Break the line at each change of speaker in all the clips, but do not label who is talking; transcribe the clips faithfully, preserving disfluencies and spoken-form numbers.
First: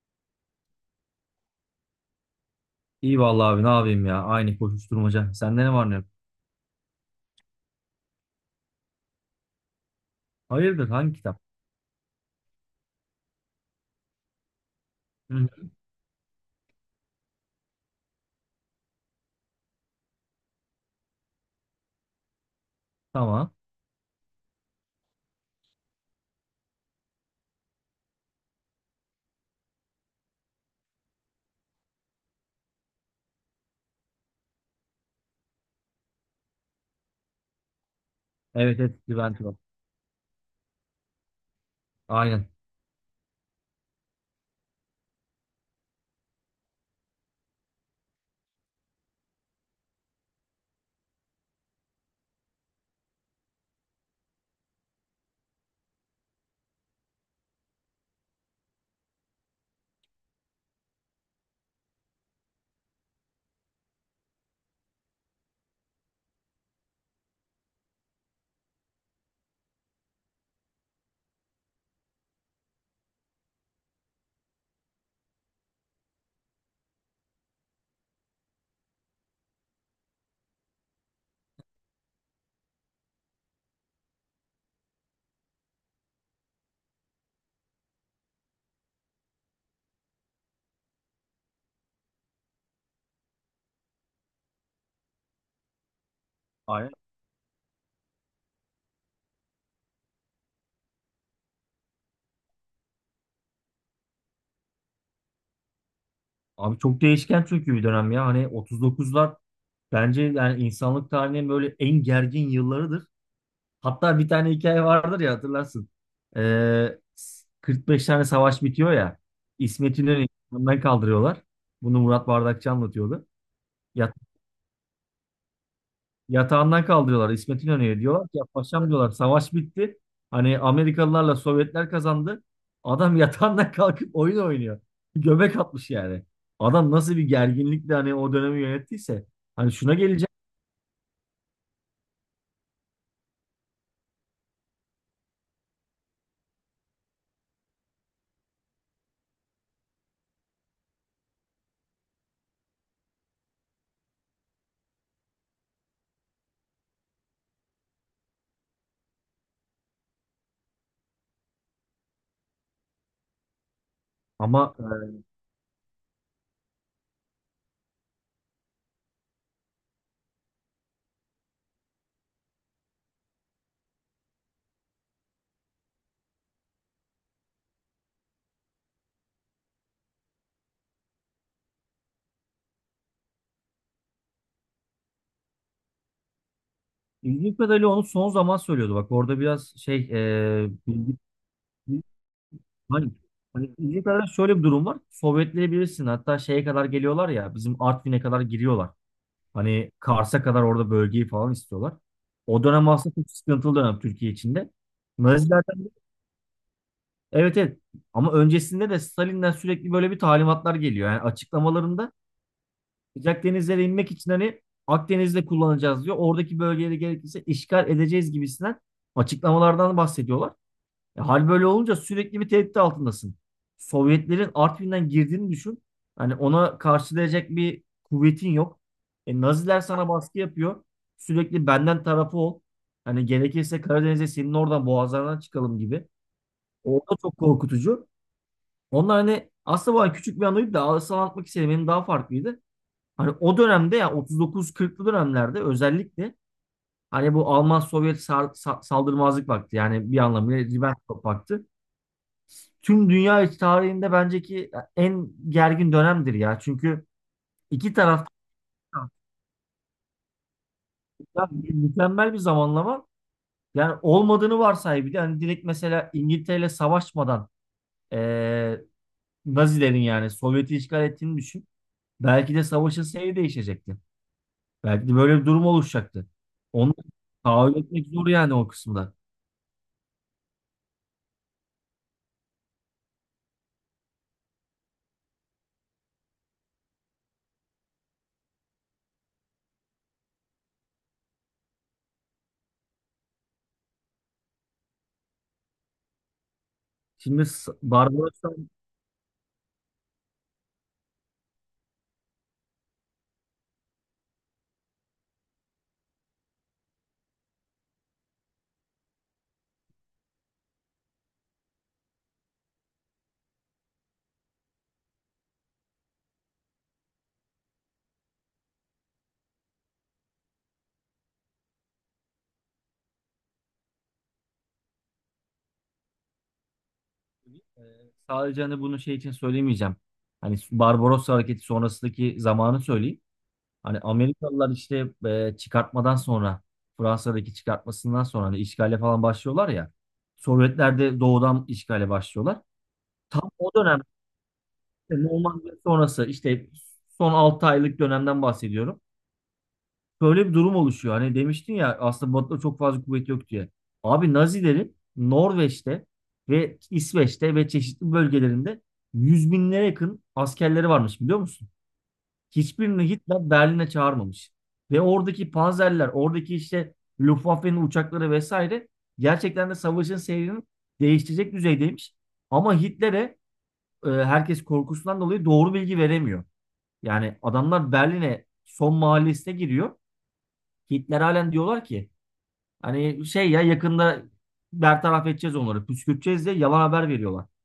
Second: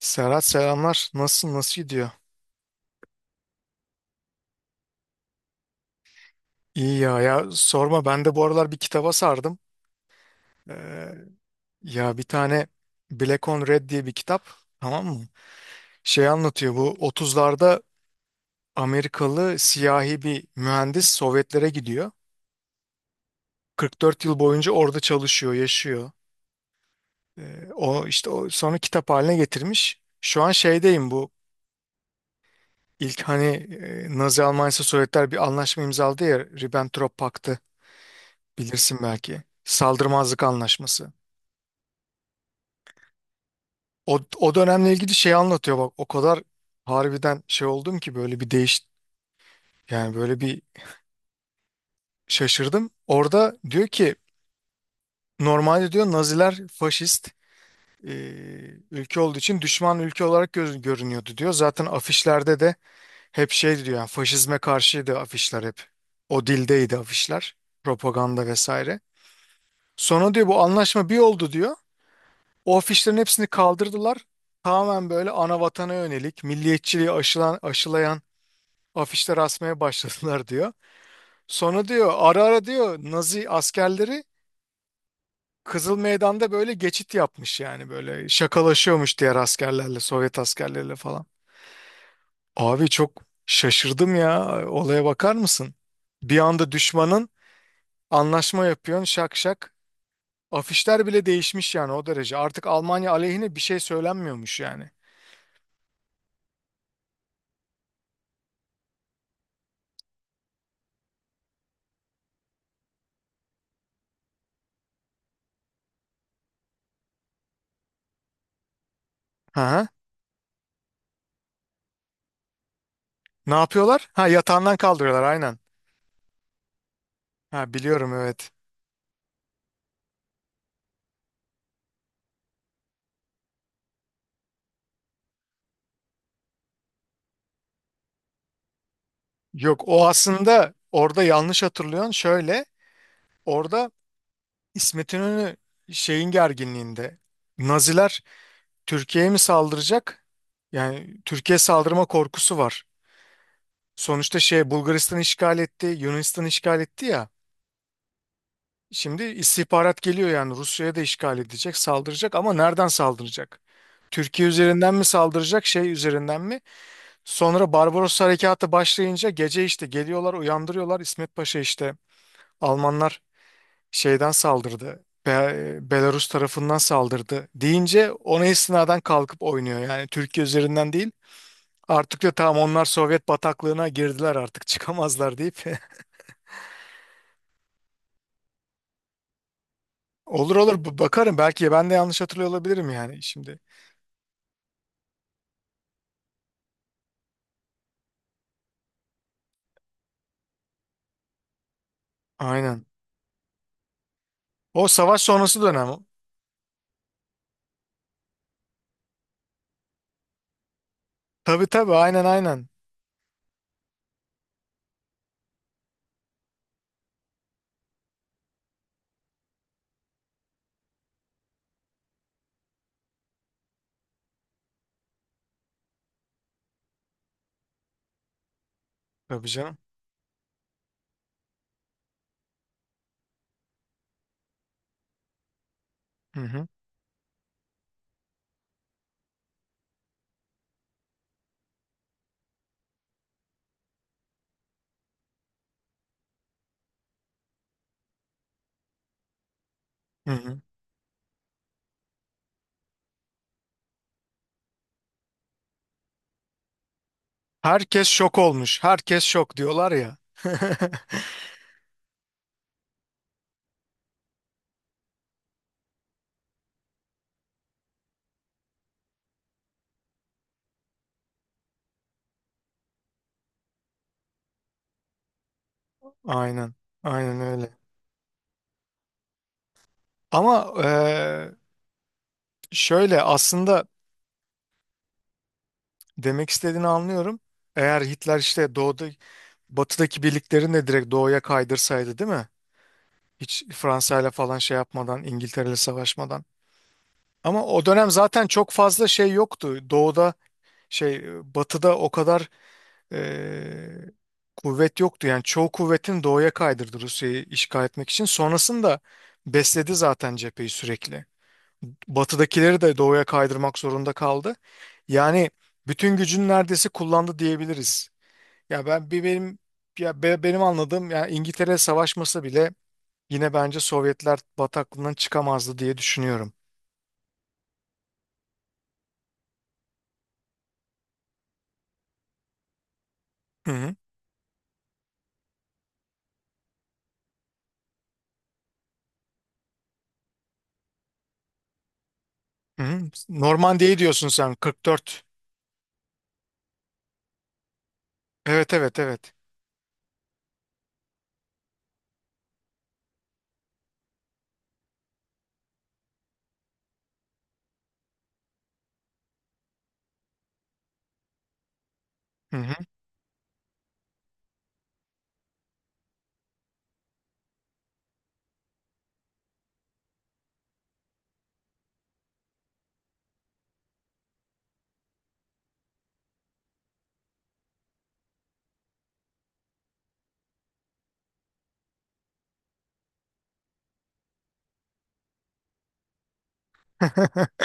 Serhat selamlar. Nasılsın? Nasıl gidiyor?
İyi vallahi abi ne yapayım ya. Aynı koşuşturmaca. Sende ne var ne yok?
İyi ya ya sorma, ben de bu aralar bir kitaba sardım.
Hayırdır hangi
Ee,
kitap?
ya bir tane Black on Red diye bir kitap, tamam mı?
Hı. hı.
Şey anlatıyor, bu otuzlarda Amerikalı siyahi bir mühendis Sovyetlere gidiyor.
Tamam.
Kırk dört yıl boyunca orada çalışıyor, yaşıyor. Ee, o işte o sonra kitap haline getirmiş. Şu an şeydeyim, bu ilk hani e, Nazi Almanya'sı Sovyetler bir anlaşma imzaladı ya, Ribbentrop Paktı.
Evet,
Bilirsin
evet, Levent
belki.
var.
Saldırmazlık anlaşması.
Aynen.
O, o dönemle ilgili şey anlatıyor, bak o kadar harbiden şey oldum ki, böyle bir değiş yani böyle bir şaşırdım. Orada diyor ki normalde diyor Naziler faşist e, ülke olduğu için düşman ülke olarak göz, görünüyordu diyor. Zaten afişlerde de hep şey diyor, yani faşizme karşıydı afişler hep. O dildeydi afişler. Propaganda vesaire. Sonra diyor bu anlaşma bir oldu diyor. O afişlerin hepsini kaldırdılar. Tamamen böyle ana vatana yönelik, milliyetçiliği aşılan, aşılayan afişler asmaya başladılar diyor. Sonra diyor ara ara diyor Nazi askerleri Kızıl Meydan'da böyle geçit yapmış, yani böyle şakalaşıyormuş diğer askerlerle, Sovyet askerleriyle falan. Abi çok şaşırdım ya, olaya bakar mısın? Bir anda
Aynen.
düşmanın anlaşma yapıyorsun, şak şak. Afişler bile değişmiş yani, o derece. Artık Almanya aleyhine bir şey söylenmiyormuş yani.
Abi çok değişken çünkü bir dönem ya. Hani otuz dokuzlar bence yani insanlık tarihinin böyle en gergin yıllarıdır. Hatta bir tane hikaye vardır ya hatırlarsın. Ee, kırk beş tane savaş bitiyor ya.
Hı hı.
İsmet İnönü'yü yanından kaldırıyorlar. Bunu Murat Bardakçı anlatıyordu.
Ne yapıyorlar?
Ya,
Ha, yatağından kaldırıyorlar, aynen.
Yatağından kaldırıyorlar. İsmet
Ha,
İnönü'ye
biliyorum,
diyorlar ki ya
evet.
paşam, diyorlar, savaş bitti. Hani Amerikalılarla Sovyetler kazandı. Adam yatağından kalkıp oyun oynuyor. Göbek atmış yani. Adam nasıl bir gerginlikle hani o dönemi yönettiyse. Hani
Yok,
şuna
o
geleceğim
aslında orada yanlış hatırlıyorsun. Şöyle, orada İsmet İnönü şeyin gerginliğinde. Naziler Türkiye'ye mi saldıracak? Yani Türkiye saldırma korkusu var. Sonuçta şey, Bulgaristan işgal etti, Yunanistan işgal etti ya. Şimdi istihbarat geliyor yani Rusya'ya da işgal edecek, saldıracak, ama nereden saldıracak? Türkiye
ama
üzerinden mi saldıracak, şey üzerinden mi? Sonra Barbaros harekatı başlayınca gece işte geliyorlar, uyandırıyorlar. İsmet Paşa işte Almanlar şeyden saldırdı. Be- Belarus tarafından saldırdı deyince ona istinaden kalkıp oynuyor. Yani Türkiye üzerinden değil. Artık da tamam, onlar Sovyet bataklığına girdiler, artık çıkamazlar deyip.
e, ilginç kadarıyla onu son zaman söylüyordu. Bak orada biraz şey,
Olur
e,
olur, b-
bilgi,
bakarım, belki ben de yanlış hatırlıyor olabilirim
hani,
yani şimdi.
hani ilginç kadarıyla şöyle bir durum var. Sovyetleyebilirsin. Hatta şeye kadar geliyorlar ya, bizim Artvin'e kadar giriyorlar. Hani Kars'a kadar orada bölgeyi falan istiyorlar. O
Aynen.
dönem aslında çok sıkıntılı dönem Türkiye içinde.
O savaş sonrası
Nazilerden,
dönem.
evet, evet, ama öncesinde de Stalin'den sürekli böyle bir talimatlar geliyor. Yani
Tabii tabii,
açıklamalarında
aynen aynen.
sıcak denizlere inmek için hani Akdeniz'de kullanacağız diyor. Oradaki bölgeleri gerekirse işgal edeceğiz gibisinden açıklamalardan bahsediyorlar. E, hal böyle olunca sürekli bir tehdit altındasın. Sovyetlerin Artvin'den girdiğini düşün. Hani ona karşılayacak bir kuvvetin yok. E,
Tabii canım.
Naziler sana baskı yapıyor. Sürekli benden tarafı ol. Hani gerekirse Karadeniz'e senin oradan boğazlarından çıkalım gibi.
Hı hı.
O da çok korkutucu. Onlar hani aslında bu hani küçük bir anıydı da asıl anlatmak istediğim benim daha farklıydı. Hani o dönemde ya otuz dokuz kırklı dönemlerde özellikle hani bu Alman-Sovyet sar- sa- saldırmazlık paktı, yani bir
Hı hı.
anlamıyla Ribbentrop paktı, tüm dünya tarihinde bence ki en gergin dönemdir ya. Çünkü iki
Herkes
taraf,
şok olmuş. Herkes şok diyorlar ya.
ya mükemmel bir zamanlama. Yani olmadığını varsay bir de, hani direkt mesela İngiltere savaşmadan eee Nazilerin yani Sovyet'i işgal ettiğini düşün. Belki de savaşın seyri değişecekti. Belki de böyle bir durum oluşacaktı.
Aynen.
Onu
Aynen
tahayyül
öyle.
etmek zor yani o kısımda.
Ama eee, şöyle aslında demek istediğini anlıyorum. Eğer Hitler işte doğuda, batıdaki birliklerini de direkt doğuya kaydırsaydı, değil mi? Hiç Fransa ile falan şey yapmadan, İngiltere ile savaşmadan.
Şimdi
Ama
S-
o dönem zaten
Barbaros'tan,
çok fazla şey yoktu. Doğuda şey, batıda o kadar e, kuvvet yoktu. Yani çoğu kuvvetini doğuya kaydırdı Rusya'yı işgal etmek için. Sonrasında besledi zaten cepheyi sürekli. Batıdakileri de doğuya kaydırmak zorunda kaldı. Yani bütün gücünü neredeyse kullandı diyebiliriz. Ya ben bir benim ya be- benim anladığım, yani İngiltere savaşması bile yine bence Sovyetler bataklığından çıkamazdı diye düşünüyorum.
eee, sadece hani bunu şey için söylemeyeceğim. Hani Barbaros hareketi sonrasındaki zamanı söyleyeyim.
Hı hı.
Hani Amerikalılar işte e, çıkartmadan sonra, Fransa'daki çıkartmasından sonra hani işgale falan başlıyorlar ya. Sovyetler de doğudan işgale başlıyorlar.
Hı hı.
Tam o
Normandiya'yı
dönem
diyorsun sen,
işte,
kırk dört.
Normandiya sonrası işte, son altı aylık dönemden
Evet evet
bahsediyorum.
evet.
Böyle bir durum oluşuyor. Hani demiştin ya aslında Batı'da çok fazla kuvvet yok diye. Abi Nazilerin Norveç'te ve İsveç'te ve çeşitli bölgelerinde yüz binlere yakın askerleri varmış, biliyor musun?
Hı hı.
Hiçbirini Hitler Berlin'e çağırmamış. Ve oradaki panzerler, oradaki işte Luftwaffe'nin uçakları vesaire gerçekten de savaşın seyrini değiştirecek düzeydeymiş. Ama Hitler'e e, herkes korkusundan dolayı doğru bilgi veremiyor. Yani adamlar Berlin'e son mahallesine giriyor. Hitler halen, diyorlar ki hani şey ya yakında bertaraf edeceğiz onları, püskürteceğiz diye yalan haber veriyorlar.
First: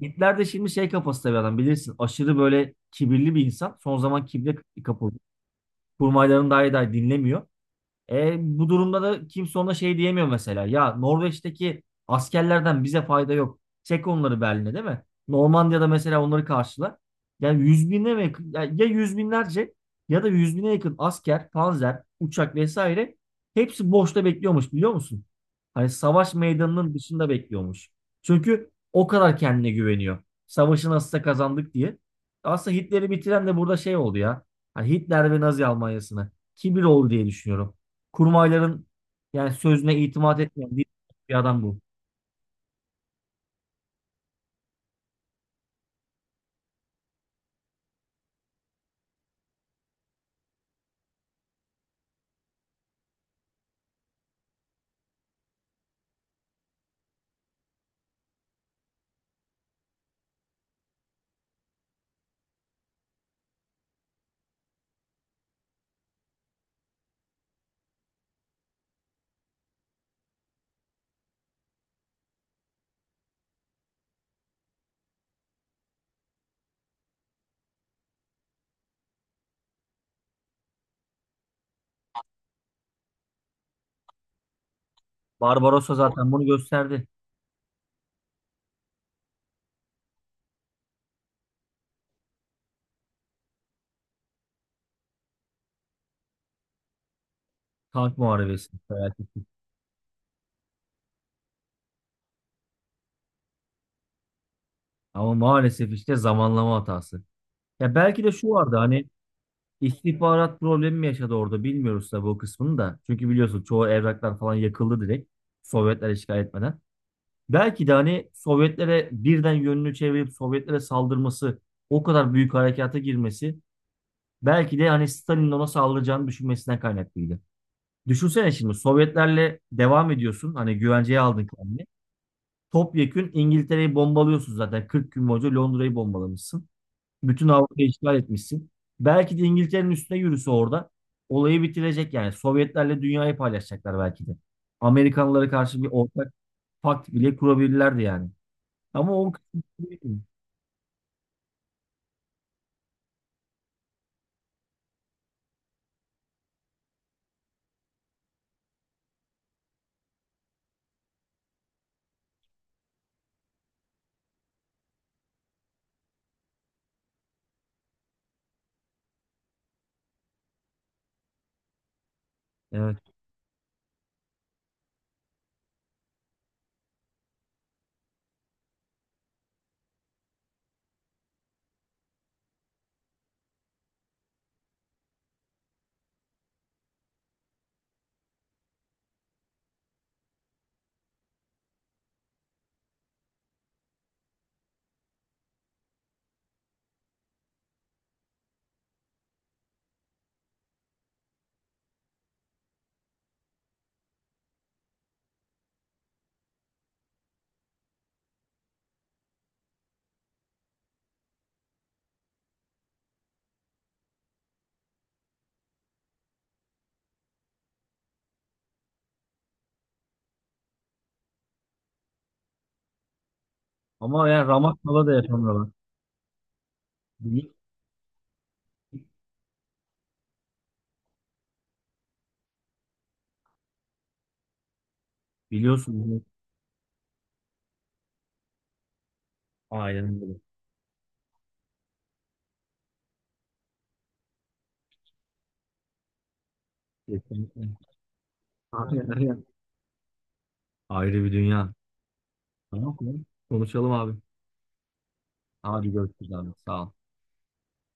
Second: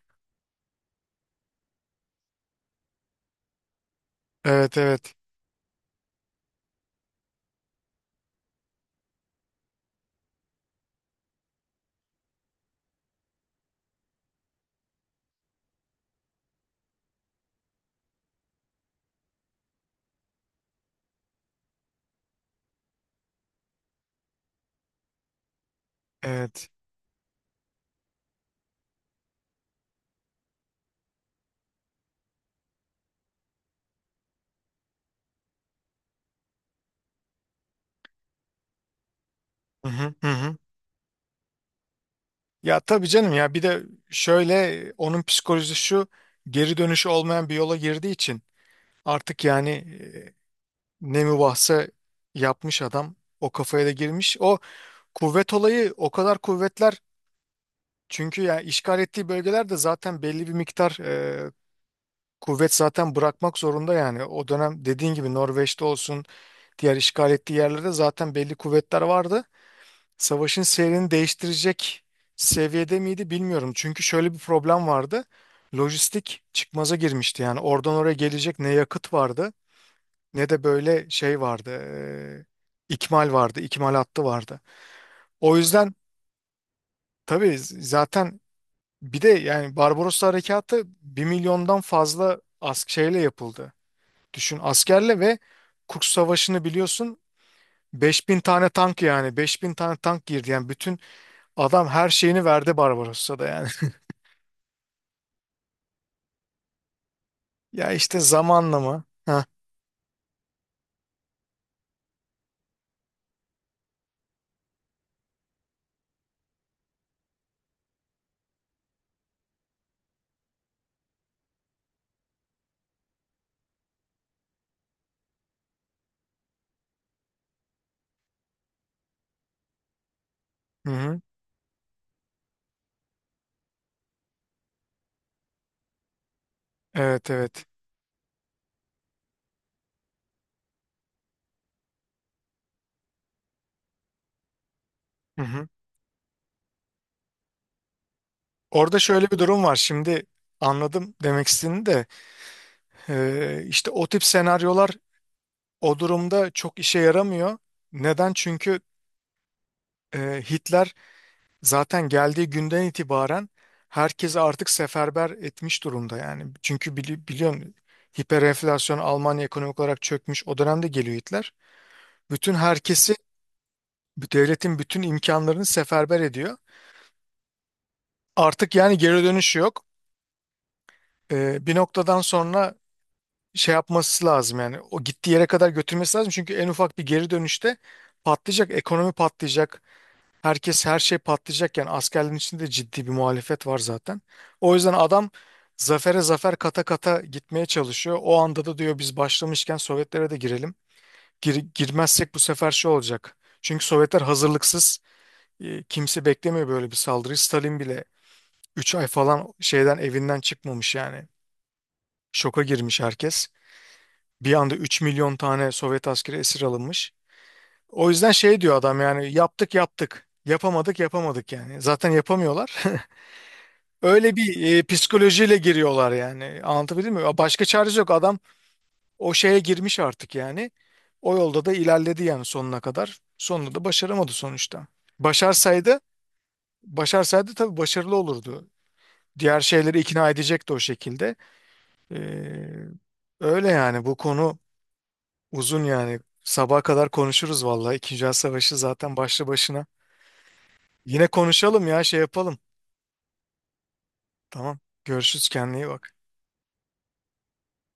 Hitler de şimdi şey kafasında bir adam bilirsin. Aşırı böyle kibirli bir insan. Son zaman kibre
Evet evet.
kapıldı. Kurmaylarını dahi dahi dinlemiyor. E, bu durumda da kimse ona şey diyemiyor mesela. Ya Norveç'teki askerlerden bize fayda yok. Çek onları Berlin'e değil mi? Normandiya'da mesela onları karşılar. Yani yüz bine mi yakın? Ya, ya yüz binlerce ya da yüz bine yakın asker, panzer, uçak vesaire hepsi boşta bekliyormuş, biliyor musun? Hani savaş
Evet.
meydanının dışında bekliyormuş. Çünkü o kadar kendine güveniyor. Savaşı nasılsa kazandık diye. Aslında Hitler'i bitiren de burada şey oldu ya. Hani Hitler ve Nazi Almanyası'na kibir oldu diye düşünüyorum. Kurmayların yani
Hı
sözüne
hı, hı
itimat
hı.
etmeyen bir, bir adam bu.
Ya tabii canım, ya bir de şöyle, onun psikolojisi şu, geri dönüşü olmayan bir yola girdiği için artık yani e, ne mübahse yapmış adam, o kafaya da girmiş. O kuvvet olayı, o kadar kuvvetler çünkü, ya işgal ettiği bölgelerde zaten belli bir miktar e, kuvvet zaten bırakmak zorunda. Yani o dönem dediğin gibi Norveç'te olsun, diğer işgal ettiği yerlerde zaten belli kuvvetler vardı. Savaşın seyrini değiştirecek seviyede miydi bilmiyorum. Çünkü şöyle bir problem vardı. Lojistik çıkmaza girmişti. Yani oradan oraya gelecek ne yakıt vardı ne de böyle şey vardı. eee, ikmal vardı, ikmal hattı vardı. O yüzden
Barbarossa zaten bunu gösterdi.
tabii z- zaten bir de yani Barbaros Harekatı bir milyondan fazla ask şeyle yapıldı. Düşün, askerle. Ve Kurs Savaşı'nı biliyorsun,
Tank
beş bin tane
muharebesi
tank yani
felaketi.
beş bin tane tank girdi. Yani bütün Adam her şeyini verdi Barbarossa'da yani.
Ama maalesef işte zamanlama hatası.
Ya
Ya
işte
belki de şu vardı
zamanla mı?
hani,
Ha.
istihbarat problemi mi yaşadı orada bilmiyoruz tabii o kısmını da. Çünkü biliyorsun çoğu evraklar falan yakıldı direkt, Sovyetler işgal etmeden. Belki de hani Sovyetlere birden yönünü çevirip Sovyetlere saldırması, o kadar büyük harekata girmesi belki de hani Stalin'in ona saldıracağını düşünmesinden kaynaklıydı. Düşünsene şimdi Sovyetlerle devam ediyorsun. Hani
Hı hı.
güvenceye aldın kendini. Topyekün İngiltere'yi bombalıyorsun zaten. kırk gün boyunca Londra'yı bombalamışsın.
Evet
Bütün
evet.
Avrupa'yı işgal etmişsin. Belki de İngiltere'nin üstüne yürüse orada olayı bitirecek yani. Sovyetlerle dünyayı paylaşacaklar belki de.
Hı
Amerikanlara
hı.
karşı bir ortak pakt bile kurabilirlerdi yani.
Orada
Ama
şöyle
o
bir
kısmı
durum var.
değil.
Şimdi anladım demek istediğini de, e, işte o tip senaryolar o durumda çok işe yaramıyor. Neden? Çünkü e, Hitler zaten geldiği günden itibaren herkesi artık seferber etmiş durumda yani. Çünkü bili biliyorsun, hiperenflasyon, Almanya ekonomik olarak çökmüş. O dönemde geliyor Hitler. Bütün
Evet.
herkesi, bu devletin bütün imkanlarını seferber ediyor. Artık yani geri dönüşü yok. Ee, bir noktadan sonra şey yapması lazım, yani o gittiği yere kadar götürmesi lazım. Çünkü en ufak bir geri dönüşte patlayacak, ekonomi patlayacak, herkes her şey patlayacak. Yani askerlerin içinde de ciddi bir muhalefet var zaten. O yüzden adam zafere zafer kata kata gitmeye çalışıyor. O anda da diyor biz başlamışken Sovyetlere de girelim. Gir- girmezsek bu sefer şey olacak. Çünkü Sovyetler hazırlıksız. E, Kimse beklemiyor böyle bir saldırıyı. Stalin bile üç ay falan şeyden evinden çıkmamış yani. Şoka girmiş herkes. Bir anda üç milyon tane Sovyet askeri esir alınmış. O yüzden şey diyor adam, yani yaptık yaptık, yapamadık yapamadık yani. Zaten yapamıyorlar.
Ama
Öyle
yani
bir e,
Ramakkala da
psikolojiyle
yapamıyorlar.
giriyorlar yani. Anlatabildim mi?
Bili-
Başka çaresi yok. Adam o şeye girmiş artık yani. O yolda da ilerledi yani sonuna kadar. Sonunda da başaramadı sonuçta. Başarsaydı,
Biliyorsun bunu.
başarsaydı tabii başarılı olurdu. Diğer şeyleri
Aynen
ikna
öyle.
edecekti o şekilde. Ee, öyle yani bu konu uzun yani. Sabaha kadar konuşuruz
Kesinlikle.
vallahi. İkinci Dünya Savaşı
Aynen
zaten
öyle.
başlı başına.
Ayrı
Yine
bir dünya.
konuşalım ya, şey yapalım.
Tamam, tamam. Konuşalım abi.
Tamam. Görüşürüz, kendine iyi
Hadi
bak.
görüşürüz abi. Sağ ol.